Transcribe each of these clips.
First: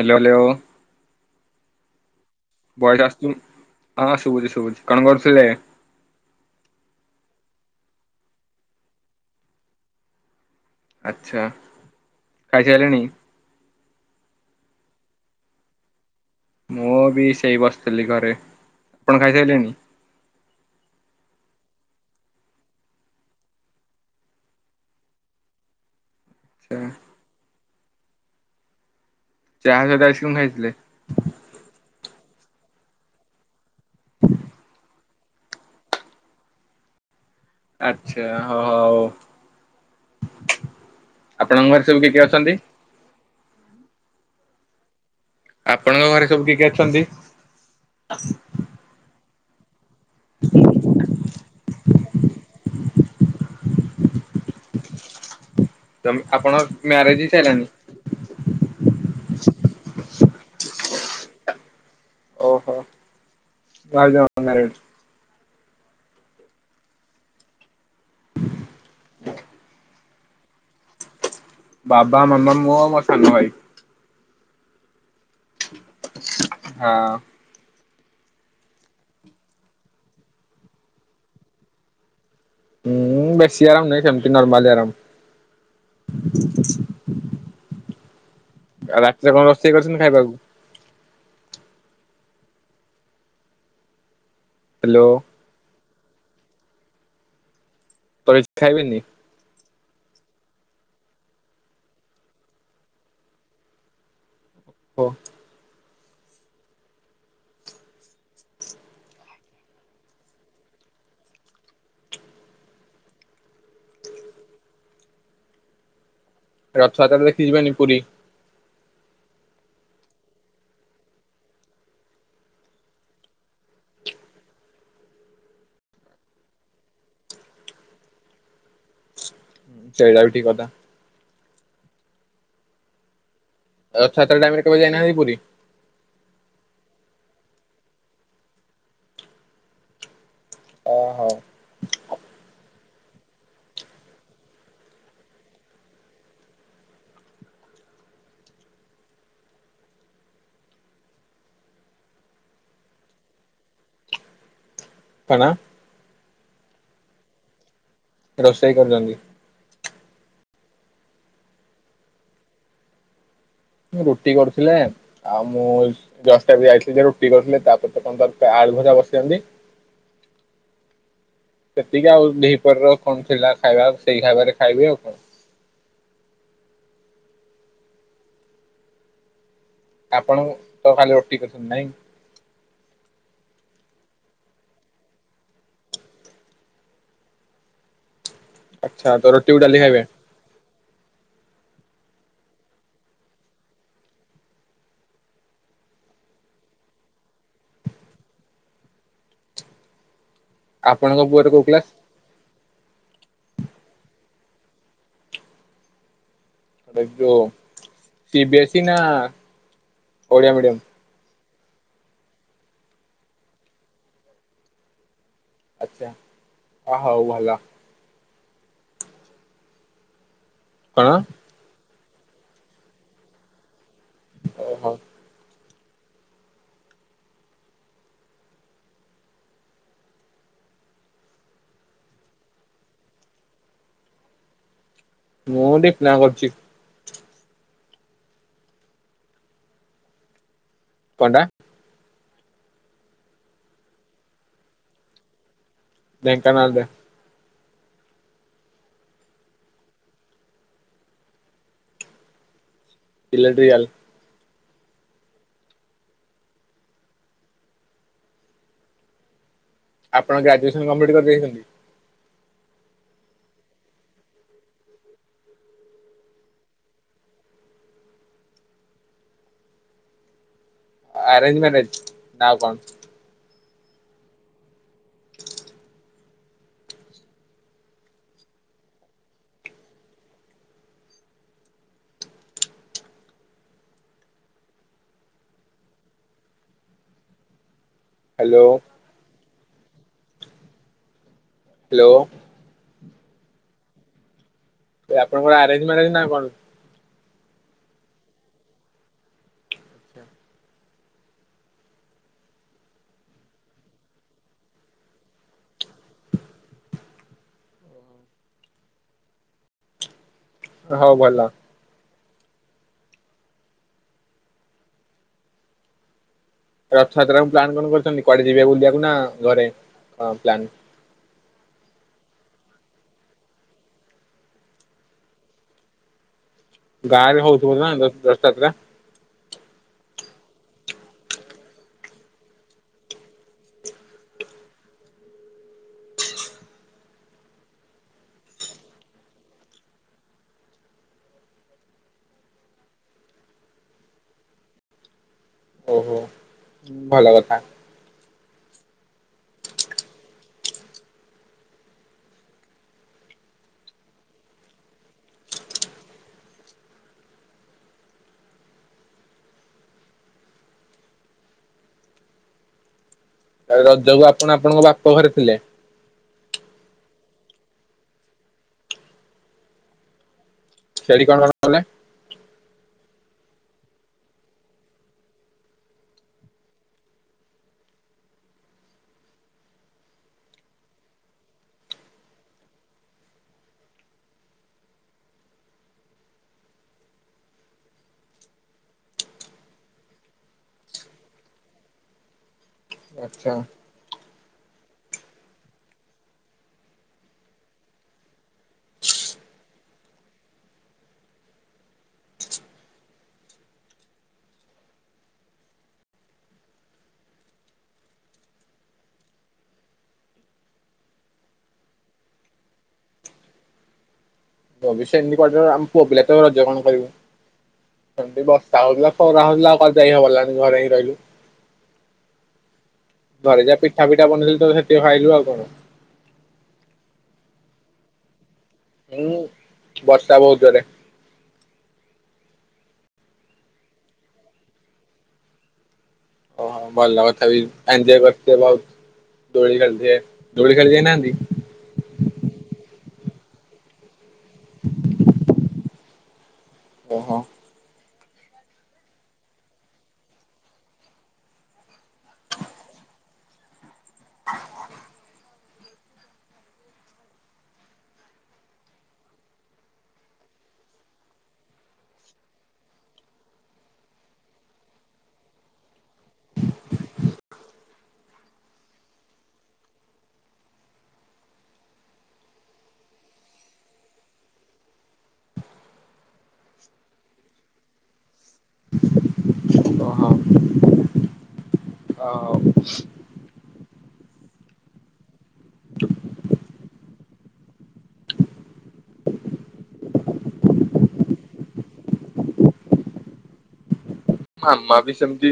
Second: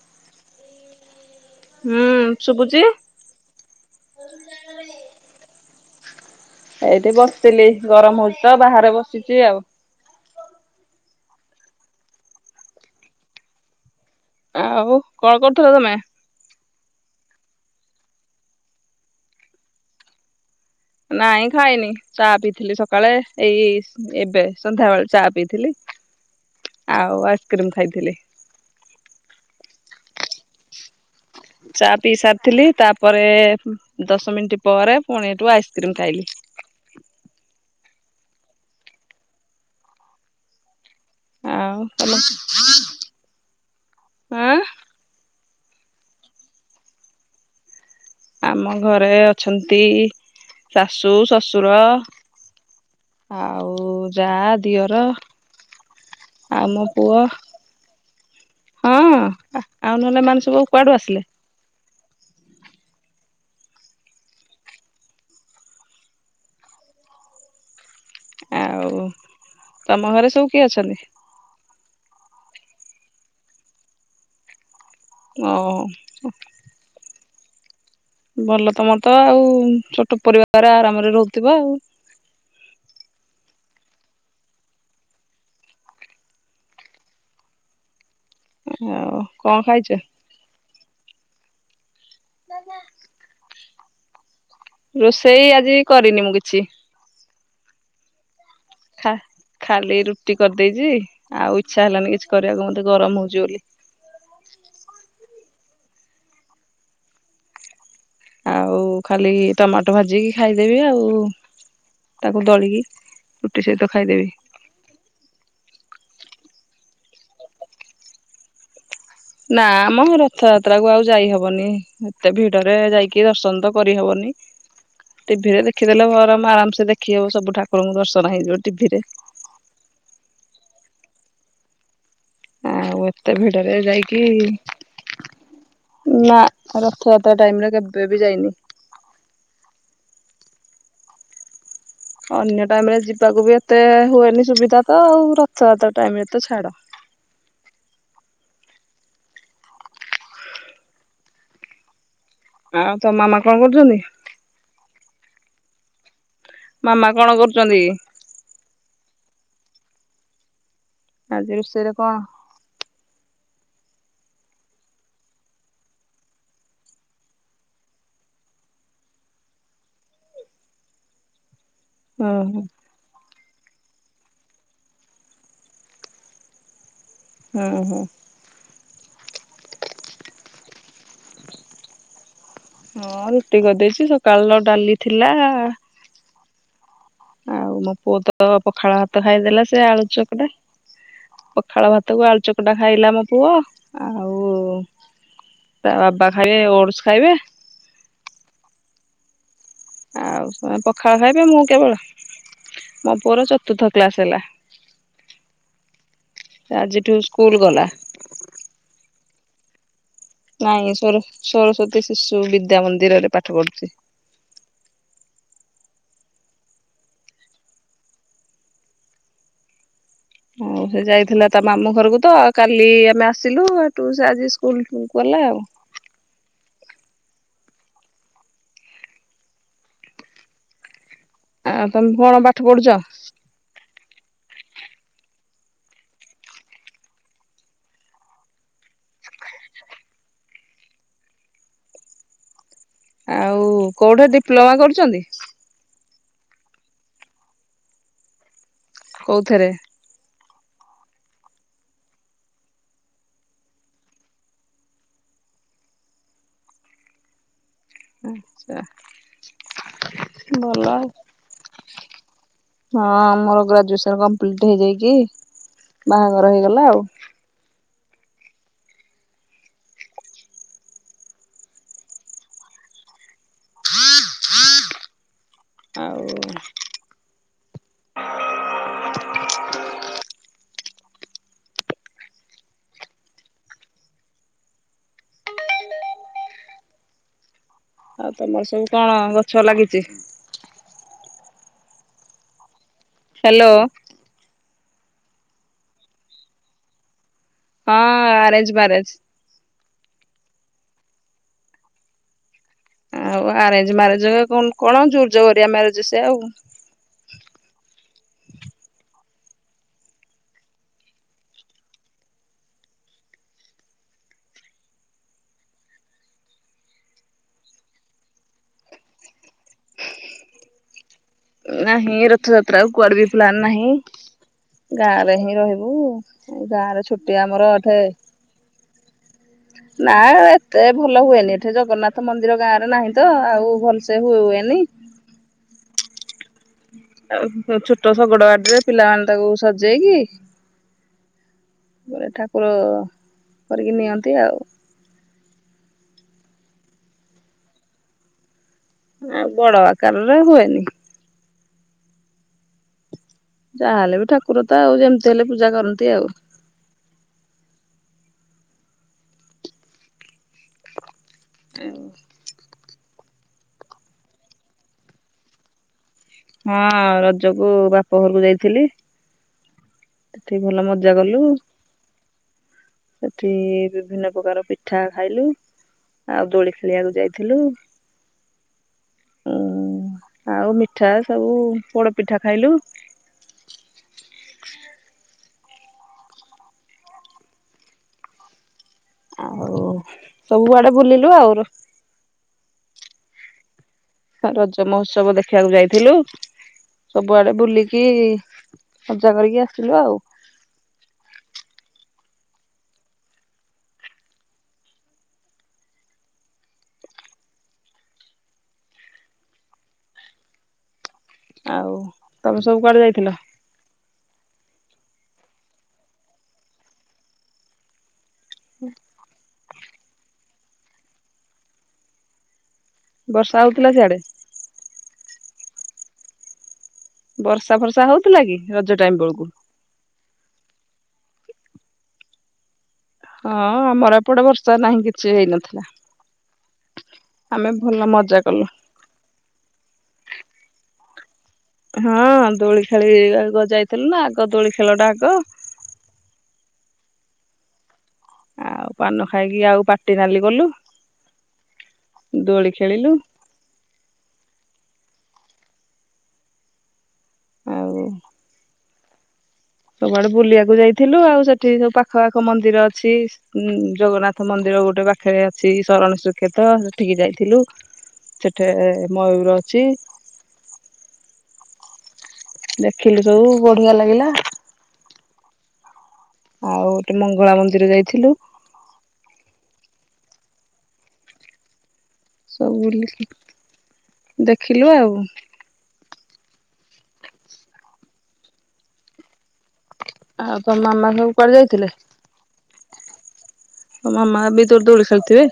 Hello hello. ହୁଁ। ଶୁଭୁଛି? Voice ଆସୁଛି, ହଁ ଶୁଭୁଛି ଶୁଭୁଛି କଣ କରୁଥିଲେ? ଏଇଠି ବସିଥିଲି ଗରମ ହଉଚିତ, ବାହାରେ ବସିଛି ଆଉ ଆଛା, ଖାଇସାଇଲେଣୀ? ଆଉ କଣ କରୁଥିଲ ତମେ? ମୁଁ ବି ସେଇ ବସିଥିଲି ଘରେ, ଆପଣ ଖାଇସାରିଲେଣି? ନାଇଁ ଖାଇନି ଚା ପିଇଥିଲି ସକାଳେ, ଏଇ ଏବେ ସନ୍ଧ୍ୟାବେଳେ ଚା ପିଇଥିଲି? ଆଛା ଆଉ ଆଇସ୍କ୍ରିମ ଖାଇଥିଲି। ଚା ସହିତ ଆଇସକ୍ରିମ ଖାଇଥିଲେ? ଚା ପିଇ ସାରିଥିଲି, ତାପରେ ଦଶ ମିନିଟ ପରେ ପୁଣି ଏଠୁ ଆଇସ୍କ୍ରିମ୍ ଖାଇଲି। ଆଚ୍ଛା ହ ହଉ, ଆପଣଙ୍କ ଆଉ ଘରେ ସବୁ ତମ କିଏକିଏ ଅଛନ୍ତି? ହାଁ। ଆପଣଙ୍କ ଘରେ ସବୁ କିଏ କିଏ ଅଛନ୍ତି? ଆମ ଘରେ ଅଛନ୍ତି ଶାଶୁ, ଶଶୁର ଆଉ ଯା ଦିଅର ତମେ ଆପଣ ଆଉ ମୋ ମ୍ୟାରେଜ ପୁଅ ହେଇ ସାରିଲାଣି ହଁ ଆଉ ନହେଲେ ଏମାନେ ସବୁ କୁଆଡୁ ଆସିଲେ? ଓ ହୋ ମୁଁ ଭାବିଲି ଅନମ୍ୟାରେଡ ବୋଲି। ଆଉ ତମ ଘରେ ସବୁ କିଏ ଅଛନ୍ତି? ବାବା, ମାମା, ମୁଁ ଆଉ ମୋ ସାନ ଭାଇ। ଓଃ। ହଁ। ଭଲ ତମତ ଆଉ ଛୋଟ ପରିବାର, ଆରାମରେ ରହୁଥିବ ଆଉ। ଉୁଁ ବେଶି ଆରାମ ନାହିଁ, ସେମିତି ନର୍ମାଲି ଆରାମ। ଆଉ ରାତିରେ କଣ ରୋଷେଇ କରିଛନ୍ତି ଖାଇବାକୁ? [inaudible] ହ୍ୟାଲୋ ରୋଷେଇ ଆଜି କରିନି ମୁଁ କିଛି। ପରେ ଖାଇବେନି ଖା ଖାଲି ରୁଟି କରିଦେଇଛି ଆଉ ଇଚ୍ଛା ହେଲାନି କିଛି କରିବାକୁ ମତେ ଗରମ ହଉଛି ବୋଲି ହଉ। ଆଉ ଖାଲି ଟମାଟୋ ଭାଜିକି ଖାଇଦେବି ଆଉ ତାକୁ ଦଳିକି ରୁଟି ସହିତ ଖାଇଦେବି। ରଥଯାତ୍ରା ଦେଖିଯିବାନି ପୁରୀ ନା ମ ରଥଯାତ୍ରା କୁ ଆଉ ଯାଇ ହବନି ଏତେ ଭିଡରେ ଯାଇକି ଦର୍ଶନ ତ କରିହବନି। ଟିଭିରେ ଦେଖିଦେଲେ ବରଂ ଆରାମସେ ଦେଖି ହବ ସବୁ ଠାକୁରଙ୍କୁ ଦର୍ଶନ ହେଇଯିବ ଟିଭିରେ ସେଇଟା ବି ଠିକ କଥା ଆଉ ଏତେ ଭିଡରେ ଯାଇକି ରଥଯାତ୍ରା ଟାଇମ ରେ କେବେ ଯାଇନାହାନ୍ତି ପୁରୀ? ନା ରଥଯାତ୍ରା ଟାଇମରେ କେବେ ବି ଯାଇନି? ଓହୋ ଅପ୍ ଅନ୍ୟ ଟାଇମରେ ଯିବାକୁ ବି ଏତେ ହୁଏନି ସୁବିଧା ତ ଆଉ ରଥଯାତ୍ର ଟାଇମରେ ତ ଛାଡ ଆଉ ତୋ ମାମା କଣ କରୁଛନ୍ତି? କଣ? ମାମା କଣ କରୁଛନ୍ତି? ରୋଷେଇ କରୁଛନ୍ତି। ଆଜି ରୋଷେଇରେ କଣ? ରୁଟି କରୁଥିଲେ। ଆଉ ମୁଁ ଜଷ୍ଟ ଏବେ ଯାଇଥିଲି ଯେ ରୁଟି କରିଥିଲି ତାପରେ ତ କଣ ତର ଆଳୁ ଭଜା ବସିଛନ୍ତି। [unintelligible] ସେତିକି ଆଉ ଓହୋ ଦିପର କଣ ଥିଲା ଖାଇବା ସେଇ ଖାଇବାରେ ଖାଇବି ଆଉ କଣ? ଅହ। ଆପଣ ତ ଖାଲି ରୁଟି କରଛନ୍ତି ନାଇଁ? ହଁ ରୁଟି କରିଦେଇଛି ସକାଳୁ ଯୋଉ ଡାଲି ଥିଲା ଆଉ ମୋ ପୁଅ ତ ପଖାଳ ଆଚ୍ଛା ଭାତ ତ ରୁଟି କୁ ଖାଇଦେଲା ଡାଲି ସେ ଖାଇବେ ଆଳୁଚକ ପଖାଳ ଭାତକୁ ଆଳୁ ଚକଟା ଖାଇଲା ମୋ ପୁଅ ଆଉ ତା ବାବା ଖାଇବେ ଓଡସ ଖାଇବେ ଆଉ ସେ ପଖାଳ ଆପଣଙ୍କ ଖାଇବେ ପୁଅର କୋଉ ମୁଁ କ୍ଲାସ? କେବଳ ମୋ ପୁଅର ଚତୁର୍ଥ କ୍ଲାସ ହେଲା। ଆଜିଠୁ ଭେଯୋ ସ୍କୁଲ ଗଲା ସି ବିି ଏସି ଇ ନା? ଓଡିଆ ମିଡିୟମ ନାଇଁ ସ ସରସ୍ଵତୀ ଶିଶୁ ବିଦ୍ୟା ମନ୍ଦିରରେ ପାଠ ପଢୁଛି ଆଚ୍ଛା ଅ ହଉ ଭଲ। ହଉ ସେ କଣ ଯାଇଥିଲା ତା ମାମୁଁ ଘରକୁ ତ କାଲି ଆମେ ଆସିଲୁ। ଟୁ ଆଜି ସ୍କୁଲ ଓହୋ ଗଲା ଆଉ ଆଉ ତମେ କଣ ପାଠ ପଢୁଛ? ମୁଁ ଡିପ୍ଲମା କରୁଛି। କଣଟା? ଆଉ କୋଉଠି ଡିପ୍ଲୋମା କରୁଛନ୍ତି? ଢେଙ୍କାନାଳରେ। କୋଉଥିରେ? ଇଲେଟ୍ରିକାଲ। ଆଚ୍ଛା। ଆପଣ ଗ୍ରାଜୁଏସନ କମ୍ପ୍ଲିଟ କରିଦେଇଛନ୍ତି। ହଁ ମୋର ଗ୍ରାଜୁଏସନ୍ କମ୍ପ୍ଲିଟ୍ ହେଇଯାଇକି ବାହାଘର ହେଇଗଲା ଆଉ ଆରେଜ ମ୍ୟାରେଜ ନା ଆଉ କଣ? [unintelligible] ଆଉ ଆଉ ହ୍ୟାଲୋ ତମର ସବୁ କଣ ଗଛ ଲାଗିଛି? ହ୍ୟାଲୋ। ହ୍ୟାଲୋ। ଏ ଆପଣଙ୍କ ଆରେଞ୍ଜ ମ୍ୟାରେଜ ନା କଣ? ହଁ, ଆରେଞ୍ଜ ମ୍ୟାରେଜ। ଆଉ ଆରେଞ୍ଜ ମ୍ୟାରେଜ କଣ। ଯୁଜ ହରିଆ ମ୍ୟାରେଜ ସେ ଆଉ ହଉ ଭଲ। ରଥଯାତ୍ରା କୁ ପ୍ଲାନ୍ କଣ କରିଛନ୍ତି? କୁଆଡେ ଯିବେ ବୁଲିବାକୁ ନା ଘରେ କ ପ୍ଲାନ୍? ନାହିଁ ରଥଯାତ୍ରା କୁଆଡେ ବି ପ୍ଲାନ ନାହିଁ। ଗାଁରେ ହିଁ ରହିବୁ। ଏ ଗାଁର ଛୁଟି ଗାଁରେ ଆମର ହଉଥିବ ନା ଅଠେ ରଥଯାତ୍ରା ନା ଏତେ ଭଲ ହୁଏନି। ଏଠି ଜଗନ୍ନାଥ ମନ୍ଦିର ଗାଁ ରେ ନାହିଁ ତ। ଆଉ ଭଲସେ ହୁଏ ହୁଏନି। ଆଉ ଛୋଟ ଶଗଡ ଗାଡିରେ ପିଲାମାନେ ତାକୁ ସଜେଇକି ତାପ ଠାକୁର କରିକି ନିଅନ୍ତି ଆଉ ଓହୋ। ଭଲ କଥା। ଆ ବଡ ଆକାରରେ ହୁଏନି। ଯାହାହେଲେ ବି ଠାକୁର ତ। ଆଉ ଯେମିତି ହେଲେ ପୂଜା କରନ୍ତି ଆଉ ଏମିତି ତାହେଲେ ରଜକୁ ଆପଣ ଆପଣଙ୍କ ବାପ ଘରେ ଥିଲେ? ହଁ, ରଜକୁ ବାପ ଘରକୁ ଯାଇଥିଲି। ସେଠି ଭଲ ମଜା ସେଠି କଣ କଲୁ। କଣ କଲେ? ସେଠି ବିଭିନ୍ନ ପ୍ରକାର ପିଠା ଖାଇଲୁ। ଆଉ ଦୋଳି ଖେଳିବାକୁ ଯାଇଥିଲୁ। ଉଁ ଆଉ ମିଠା ସବୁ ପୋଡ ପିଠା ଖାଇଲୁ। ଆଉ ସବୁଆଡେ ବୁଲିଲୁ ଆଉ ଆଚଛା। ରଜ ମହୋତ୍ସବ ଦେଖିବାକୁ ଯାଇଥିଲୁ। ସବୁଆଡେ ବୁଲିକି ମଜା କରିକି ଆସିଲୁ ଆଉ ଆଉ ତମେ ସବୁ କୁଆଡେ ଯାଇଥିଲ? ଅବଶ୍ୟ ଏମିତି ଆମ ପୁଅ ପିଲା ତ ରଜ କଣ କରିବୁ? ସେମିତି ବର୍ଷା ହଉଥିଲା। ଖରା ହଉଥିଲା। ଆଉ ଯାଇ ହବାର ଲାନି ଘରେ ହିଁ ରହିଲୁ। ବର୍ଷା ଘରେ ଯାହା ହଉଥିଲା ପିଠା, ସିଆଡେ ପିଠା ବନେଇଥିଲ ତ ସେଠି ଖାଇଲୁ ଆଉ କଣ? ବର୍ଷା, ଫର୍ଷା ହଉଥିଲା କି ରଜ ଟାଇମ ହୁଁ ବେଳକୁ? ବର୍ଷା ବହୁତ ଜୋରେ। ହଁ, ଆମର ଏପଟେ ବର୍ଷା ନାହିଁ କିଛି ହେଇନଥିଲା। ଓହୋ ଭଲ କଥା ବି ଆମେ ଭଲ ଏଞୟ ମଜା କରିଥିବେ। କଲୁ ବହୁତ ଦୋଳି ଖେଳିଥିବେ। ଦୋଳି ଖେଳିଯାଇନାହାନ୍ତି? ହଁ, ଦୋଳି ଖେଳି ଆ ଯାଇଥିଲୁ ନା। ଆଗ ଦୋଳି ଖେଳଟା ଆଗ। ଓହୋଃ। ଆଉ ପାନ ଖାଇକି ଆଉ ପାଟି ନାଲି କଲୁ। ଦୋଳି ଖେଳିଲୁ। ଆଉ ସବୁଆଡେ ବୁଲିବାକୁ ଯାଇଥିଲୁ। ଆଉ, ସେଠି ସବୁ ପାଖ ପାଖ ମନ୍ଦିର ଅଛି। ଉୁଁ ଜଗନ୍ନାଥ ମନ୍ଦିର ଗୋଟେ ପାଖରେ ଅଛି। ଶରଣ ଶ୍ରୀକ୍ଷେତ୍ର ସେଠିକି ଯାଇଥିଲୁ। ସେଠି ମୟୂର ଅଛି। ଦେଖିଲି ସବୁ ବଢିଆ ଲାଗିଲା। ଆଉ ଗୋଟେ ମଙ୍ଗଳା ମନ୍ଦିର ଯାଇଥିଲୁ। ହଁ ଆଉ ସବୁ ବୁଲିକି ଦେଖିଲୁ ଆଉ ଆଉ ତ ମାମା ସବୁ କୁଆଡେ ଯାଇଥିଲେ? ତମ ମାମା ବି ଦୋଳି ଖେଳିଥିବେ?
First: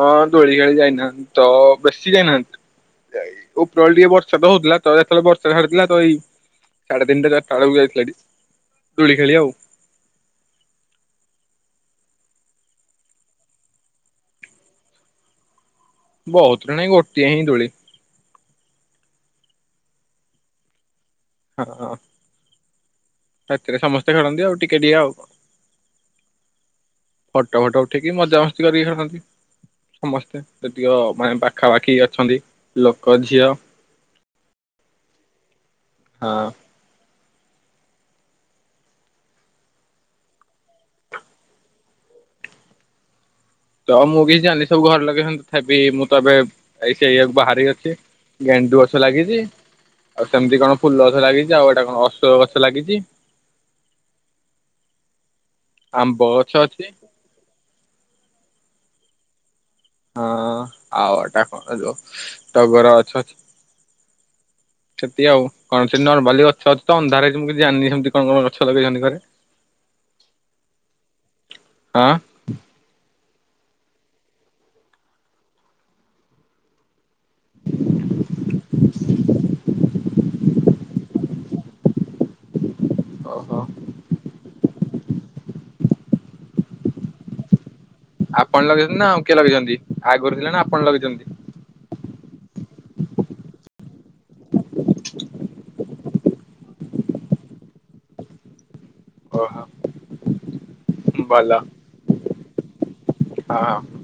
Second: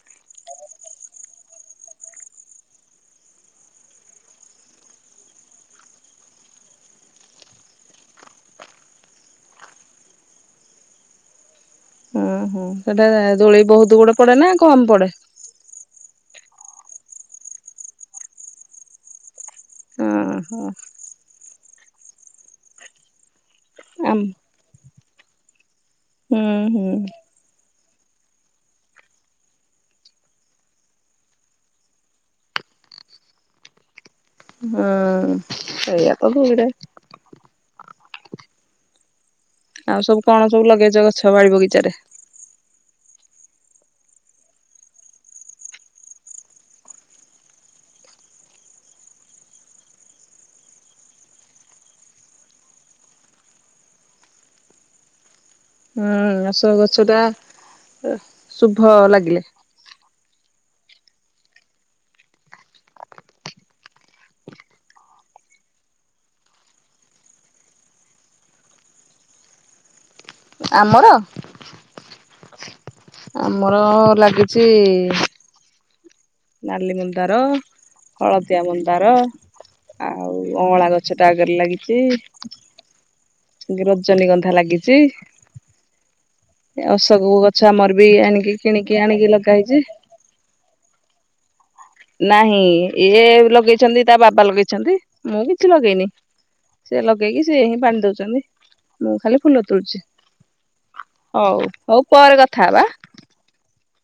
ହଁ ଦୋଳି ଖେଳି ଯାଇନାହାନ୍ତି। ତ ବେଶୀ ଯାଇନାହାନ୍ତି। ଉପରଳ ଟିକେ ବର୍ଷା ତ ହଉଥିଲା ତ ଯେତେବେଳେ ବର୍ଷା ଛାଡିଥିଲା ତ ଏଇ ସାଢେ ତିନିଟା ଚାରଟା ବେଳକୁ ଯାଇଥିଲେ ଦୋଳି ଖେଳି ଆଉ ହଓ ସେଟା ଦୋଳି ବହୁତ ଗୁଡେ ପଡେ ନା କମ ପଡେ? ବହୁତ ନାଇଁ ଗୋଟିଏ ହିଁ ଦୋଳି। ଆଁ ହ। ହଁ ହ। ରାତିରେ ସମସ୍ତେ ହଁ ଖେଳନ୍ତି ଆଉ ଟିକେ ଟିକେ ଆଉ? ହୁଁ ହୁଁ। ଫଟୋ ଫଟୋ ଉଠିକି ମଜାମସ୍ତି କରିକି ଯାଇଛନ୍ତି। ସମସ୍ତେ ଯେତିକ ମାନେ ପାଖାପାଖି ଅଛନ୍ତି ଲୋକ ଝିଅ ହଁ ସେଇଆ ହଁ ତ [inaudible] ଆଉ ସବୁ କଣ ସବୁ ଲଗେଇଛ ଗଛ ବାଡ଼ି ବଗିଚାରେ? ତ ଆଉ ମୁଁ କିଛି ଜାଣିନି ସବୁ ଘରେ ଲଗେଇଛନ୍ତି ତଥାପି ମୁଁ ତ ଏବେ ଏଇ ଇଆକୁ [inaudible] ବାହାରେ ଅଛି। ଗେଣ୍ଡୁ ଗଛ ଲାଗିଛି ଆଉ ସେମିତି କଣ ଫୁଲ ଗଛ ଲାଗିଛି ଆଉ ଏଇଟା କଣ ଅଶୋକ ଗଛ ଲାଗିଛି। ହୁଁ ଆମ୍ବ ଗଛ ଅ ଶୋକ ଅଛି ଗଛଟା ଶୁଭ ଲାଗିଲେ। ହଁ ଆଉ ଏଟା କଣ ଯୋଉ ତ ଟଗର ଗଛ ଅଛି ହ ସେତିି ଆଉ କଣ ସେ ନର୍ମାଲି ଗଛ ଅଛି ତ ଅନ୍ଧାରରେ ମୁଁ କିଛି ଜାଣିନି ସେମତି କଣ କଣ ଗଛ ଲଗେଇଛନ୍ତି ଘରେ? ଆମର? ହଁ। ଆମର ଲାଗିଛି ନାଲି ମନ୍ଦାର ହଳଦିଆ ମନ୍ଦାର। ଆଉ ଅଁଳା ଗଛ ଟା ଆଗରେ ଲାଗିଛି। ଓହୋ। ରଜନୀଗନ୍ଧା ଲାଗିଛି ଅଶୋକ ଗଛ ଆମର ବି ଆଣିକି ଆପଣ ଲଗେଇଛନ୍ତି କିଣିକି ନା ଆଉ ଆଣିକି କିଏ ଲଗା ଲଗେଇଛନ୍ତି ହେଇଛି। ଆଗରୁ ଥିଲେ ନା ଆପଣ ଲଗେଇଛନ୍ତି? ନାହିଁ ଇଏ ଲଗେଇଛନ୍ତି ତା ବାବା ଲଗେଇଛନ୍ତି ମୁଁ କିଛି ଲଗେଇନି। ସେ ଲଗେଇକି ସେ ହିଁ ପାଣି ଦଉଛନ୍ତି ମୁଁ ଖାଲି ଓହୋ ଫୁଲ ତୋଳୁଛି। ଭଲ ହଉ ହଉ ପରେ କଥା ହେବା। ହଁ।